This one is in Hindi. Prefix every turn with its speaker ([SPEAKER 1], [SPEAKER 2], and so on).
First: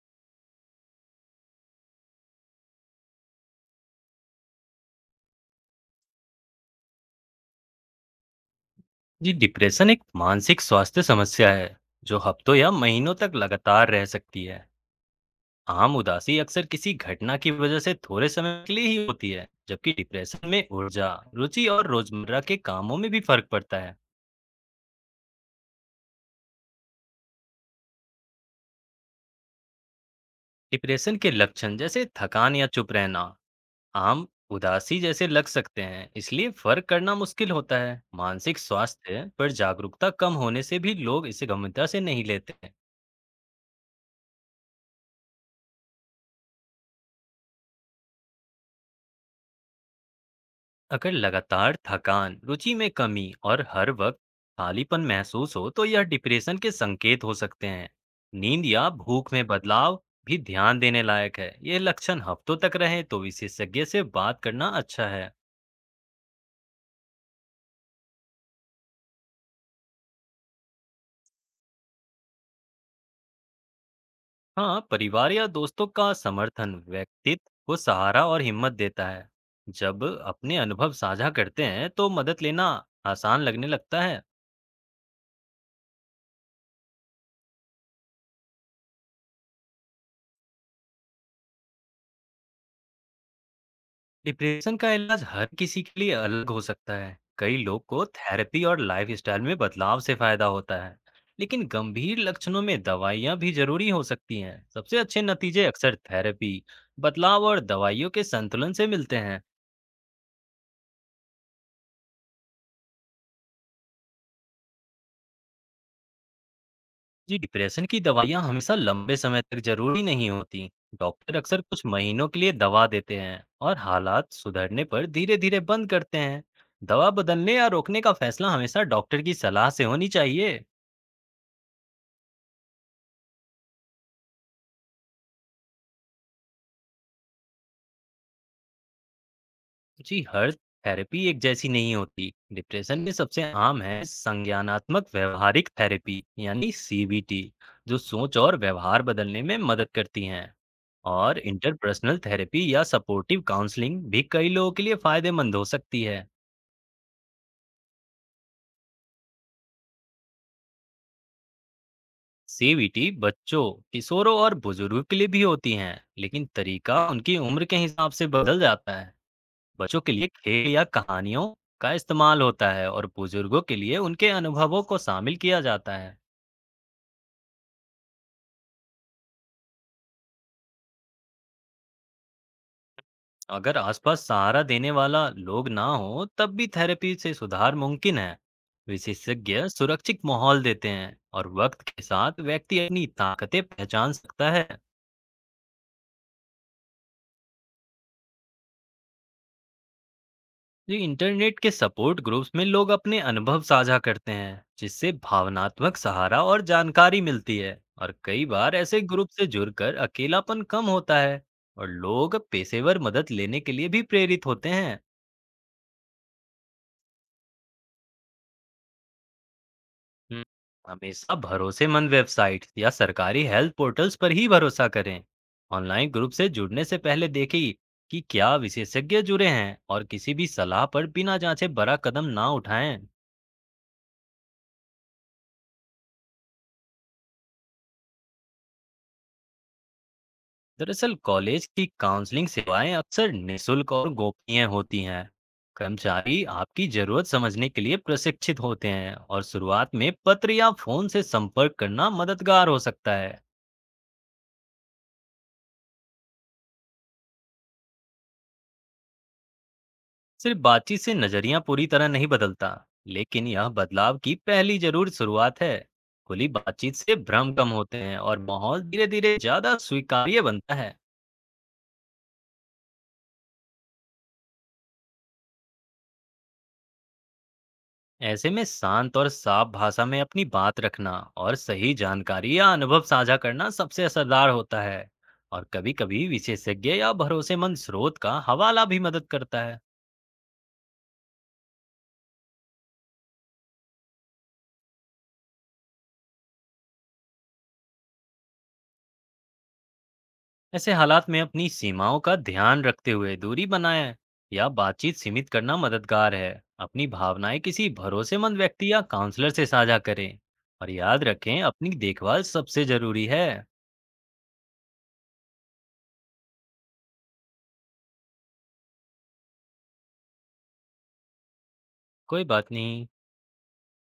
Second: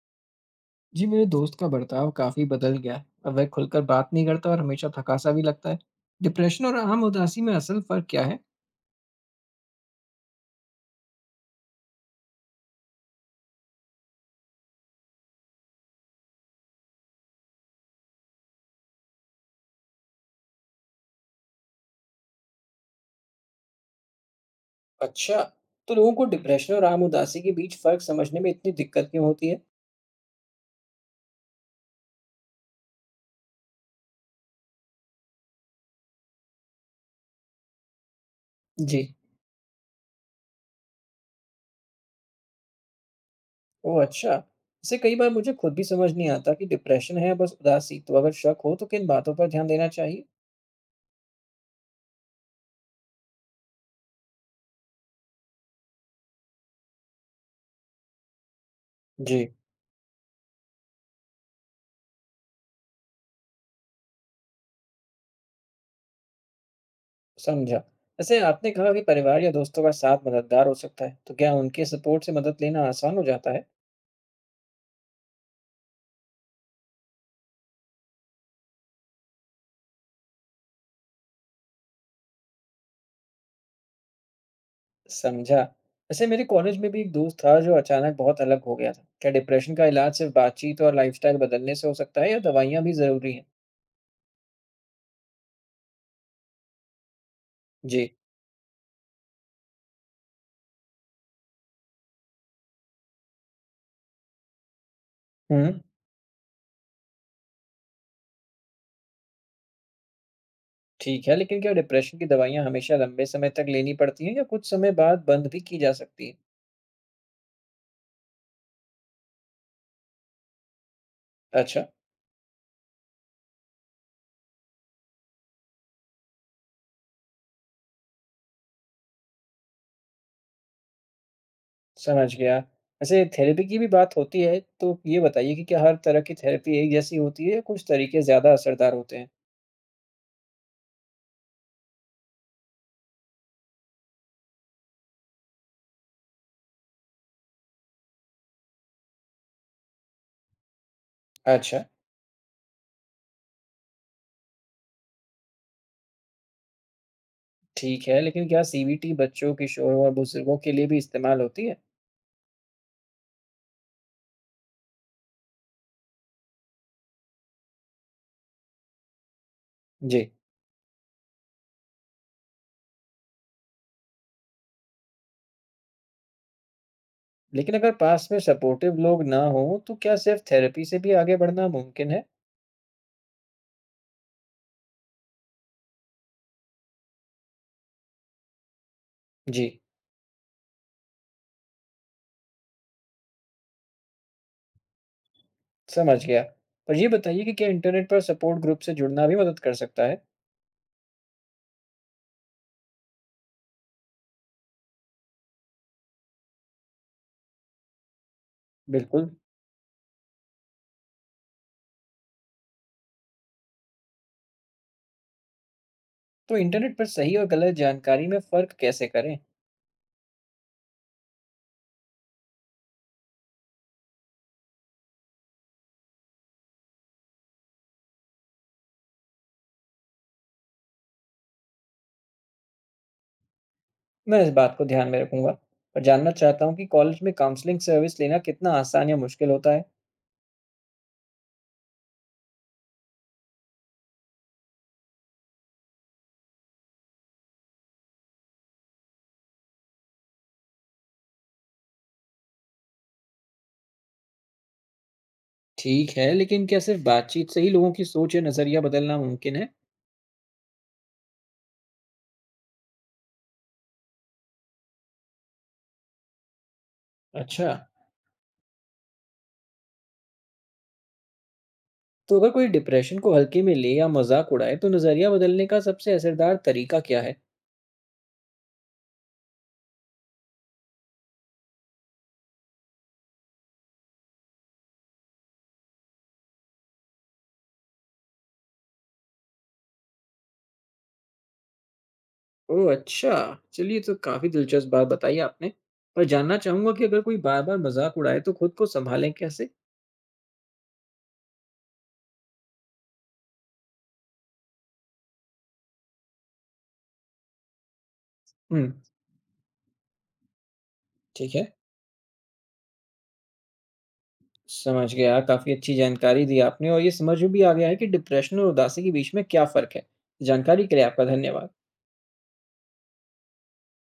[SPEAKER 1] जी, मेरे दोस्त का बर्ताव काफी बदल गया है। अब वह खुलकर बात नहीं करता और हमेशा थका सा भी लगता है। डिप्रेशन और आम उदासी में असल फर्क क्या है?
[SPEAKER 2] जी डिप्रेशन एक मानसिक स्वास्थ्य समस्या है जो हफ्तों या महीनों तक लगातार रह सकती है। आम उदासी अक्सर किसी घटना की वजह से थोड़े समय के लिए ही होती है, जबकि डिप्रेशन में ऊर्जा, रुचि और रोजमर्रा के कामों में भी फर्क पड़ता है।
[SPEAKER 1] अच्छा, तो लोगों को डिप्रेशन और आम उदासी के बीच फर्क समझने में इतनी दिक्कत क्यों होती है?
[SPEAKER 2] डिप्रेशन के लक्षण जैसे थकान या चुप रहना आम उदासी जैसे लग सकते हैं, इसलिए फर्क करना मुश्किल होता है। मानसिक
[SPEAKER 1] जी।
[SPEAKER 2] स्वास्थ्य पर जागरूकता कम होने से भी लोग इसे गंभीरता से नहीं लेते हैं।
[SPEAKER 1] ओह, अच्छा। इसे कई बार मुझे खुद भी समझ नहीं आता कि डिप्रेशन है या बस उदासी। तो अगर शक हो तो किन बातों पर ध्यान देना चाहिए?
[SPEAKER 2] अगर लगातार थकान, रुचि में कमी और हर वक्त खालीपन महसूस हो, तो यह डिप्रेशन के संकेत हो सकते हैं। नींद या भूख में
[SPEAKER 1] जी।
[SPEAKER 2] बदलाव भी ध्यान देने लायक है। ये लक्षण हफ्तों तक रहे तो विशेषज्ञ से बात करना अच्छा है।
[SPEAKER 1] समझा। जैसे आपने कहा कि परिवार या दोस्तों का साथ मददगार हो सकता है, तो क्या उनके सपोर्ट से मदद लेना आसान हो जाता है?
[SPEAKER 2] हाँ, परिवार या दोस्तों का समर्थन व्यक्तित्व को सहारा और हिम्मत देता है। जब अपने अनुभव साझा करते हैं, तो मदद लेना आसान लगने लगता है।
[SPEAKER 1] समझा। वैसे मेरे कॉलेज में भी एक दोस्त था जो अचानक बहुत अलग हो गया था। क्या डिप्रेशन का इलाज सिर्फ बातचीत और लाइफस्टाइल बदलने से हो सकता है या दवाइयाँ भी ज़रूरी हैं?
[SPEAKER 2] डिप्रेशन का इलाज हर किसी के लिए अलग हो सकता है। कई लोग को
[SPEAKER 1] जी।
[SPEAKER 2] थेरेपी और लाइफस्टाइल में बदलाव से फायदा होता है, लेकिन गंभीर लक्षणों में दवाइयां भी जरूरी हो सकती हैं। सबसे अच्छे
[SPEAKER 1] हुँ,
[SPEAKER 2] नतीजे अक्सर थेरेपी, बदलाव और दवाइयों के संतुलन से मिलते हैं।
[SPEAKER 1] ठीक है। लेकिन क्या डिप्रेशन की दवाइयाँ हमेशा लंबे समय तक लेनी पड़ती हैं या कुछ समय बाद बंद भी की जा सकती हैं?
[SPEAKER 2] जी, डिप्रेशन की दवाइयां हमेशा लंबे समय तक जरूरी नहीं होती। डॉक्टर अक्सर कुछ
[SPEAKER 1] अच्छा।
[SPEAKER 2] महीनों के लिए दवा देते हैं और हालात सुधरने पर धीरे धीरे बंद करते हैं। दवा बदलने या रोकने का फैसला हमेशा डॉक्टर की सलाह से होनी चाहिए।
[SPEAKER 1] समझ गया। वैसे थेरेपी की भी बात होती है, तो ये बताइए कि क्या हर तरह की थेरेपी एक जैसी होती है या कुछ तरीके ज़्यादा असरदार होते हैं?
[SPEAKER 2] जी, हर थेरेपी एक जैसी नहीं होती। डिप्रेशन में सबसे आम है संज्ञानात्मक व्यवहारिक थेरेपी, यानी सीबीटी, जो सोच और व्यवहार बदलने में मदद करती हैं। और
[SPEAKER 1] अच्छा,
[SPEAKER 2] इंटरपर्सनल थेरेपी या सपोर्टिव काउंसलिंग भी कई लोगों के लिए फायदेमंद हो सकती है।
[SPEAKER 1] ठीक है। लेकिन क्या सीबीटी बच्चों, किशोरों और बुजुर्गों के लिए भी इस्तेमाल होती है?
[SPEAKER 2] सीबीटी बच्चों, किशोरों और बुजुर्गों के लिए भी होती हैं, लेकिन तरीका उनकी उम्र के हिसाब से बदल जाता है। बच्चों के
[SPEAKER 1] जी।
[SPEAKER 2] लिए खेल या कहानियों का इस्तेमाल होता है और बुजुर्गों के लिए उनके अनुभवों को शामिल किया जाता है।
[SPEAKER 1] लेकिन अगर पास में सपोर्टिव लोग ना हों, तो क्या सिर्फ थेरेपी से भी आगे बढ़ना मुमकिन है?
[SPEAKER 2] अगर आसपास सहारा देने वाला लोग ना हो तब भी थेरेपी से सुधार मुमकिन है। विशेषज्ञ
[SPEAKER 1] जी,
[SPEAKER 2] सुरक्षित माहौल देते हैं और वक्त के साथ व्यक्ति अपनी ताकतें पहचान सकता है।
[SPEAKER 1] समझ गया। और ये बताइए कि क्या इंटरनेट पर सपोर्ट ग्रुप से जुड़ना भी मदद कर सकता है?
[SPEAKER 2] जो इंटरनेट के सपोर्ट ग्रुप्स में लोग अपने अनुभव साझा करते हैं, जिससे भावनात्मक सहारा और जानकारी मिलती है, और कई बार ऐसे ग्रुप
[SPEAKER 1] बिल्कुल।
[SPEAKER 2] से जुड़कर अकेलापन कम होता है और लोग पेशेवर मदद लेने के लिए भी प्रेरित होते हैं।
[SPEAKER 1] तो इंटरनेट पर सही और गलत जानकारी में फ़र्क कैसे करें?
[SPEAKER 2] हम्म, हमेशा भरोसेमंद वेबसाइट्स या सरकारी हेल्थ पोर्टल्स पर ही भरोसा करें। ऑनलाइन ग्रुप से जुड़ने से पहले देखें कि क्या विशेषज्ञ जुड़े हैं, और किसी भी सलाह पर बिना जांचे बड़ा कदम ना उठाएं।
[SPEAKER 1] मैं इस बात को ध्यान में रखूंगा। और जानना चाहता हूँ कि कॉलेज में काउंसलिंग सर्विस लेना कितना आसान या मुश्किल होता है?
[SPEAKER 2] दरअसल कॉलेज की काउंसलिंग सेवाएं अक्सर निशुल्क और गोपनीय होती हैं। कर्मचारी आपकी जरूरत समझने के लिए प्रशिक्षित होते हैं, और शुरुआत में पत्र या फोन से संपर्क करना मददगार हो सकता है।
[SPEAKER 1] ठीक है, लेकिन क्या सिर्फ बातचीत से ही लोगों की सोच या नज़रिया बदलना मुमकिन है?
[SPEAKER 2] सिर्फ बातचीत से नजरिया पूरी तरह नहीं बदलता, लेकिन यह बदलाव की पहली जरूर शुरुआत है। खुली बातचीत से भ्रम कम
[SPEAKER 1] अच्छा।
[SPEAKER 2] होते हैं और माहौल धीरे धीरे ज्यादा स्वीकार्य बनता है।
[SPEAKER 1] तो अगर कोई डिप्रेशन को हल्के में ले या मजाक उड़ाए, तो नजरिया बदलने का सबसे असरदार तरीका क्या है?
[SPEAKER 2] ऐसे में शांत और साफ भाषा में अपनी बात रखना और सही जानकारी या अनुभव साझा करना सबसे असरदार होता है। और कभी कभी विशेषज्ञ या भरोसेमंद स्रोत का हवाला भी मदद करता है।
[SPEAKER 1] ओह, अच्छा। चलिए, ये तो काफी दिलचस्प बात बताई आपने। पर जानना चाहूंगा कि अगर कोई बार बार मजाक उड़ाए, तो खुद को संभालें कैसे?
[SPEAKER 2] ऐसे हालात में अपनी सीमाओं का ध्यान रखते हुए दूरी बनाए या बातचीत सीमित करना मददगार है। अपनी भावनाएं किसी भरोसेमंद व्यक्ति
[SPEAKER 1] हम्म।
[SPEAKER 2] या काउंसलर से साझा करें, और याद
[SPEAKER 1] ठीक
[SPEAKER 2] रखें,
[SPEAKER 1] है,
[SPEAKER 2] अपनी देखभाल सबसे जरूरी है।
[SPEAKER 1] समझ गया। काफी अच्छी जानकारी दी आपने और ये समझ में भी आ गया है कि डिप्रेशन और उदासी के बीच में क्या फर्क है। जानकारी के लिए आपका धन्यवाद।
[SPEAKER 2] कोई बात नहीं।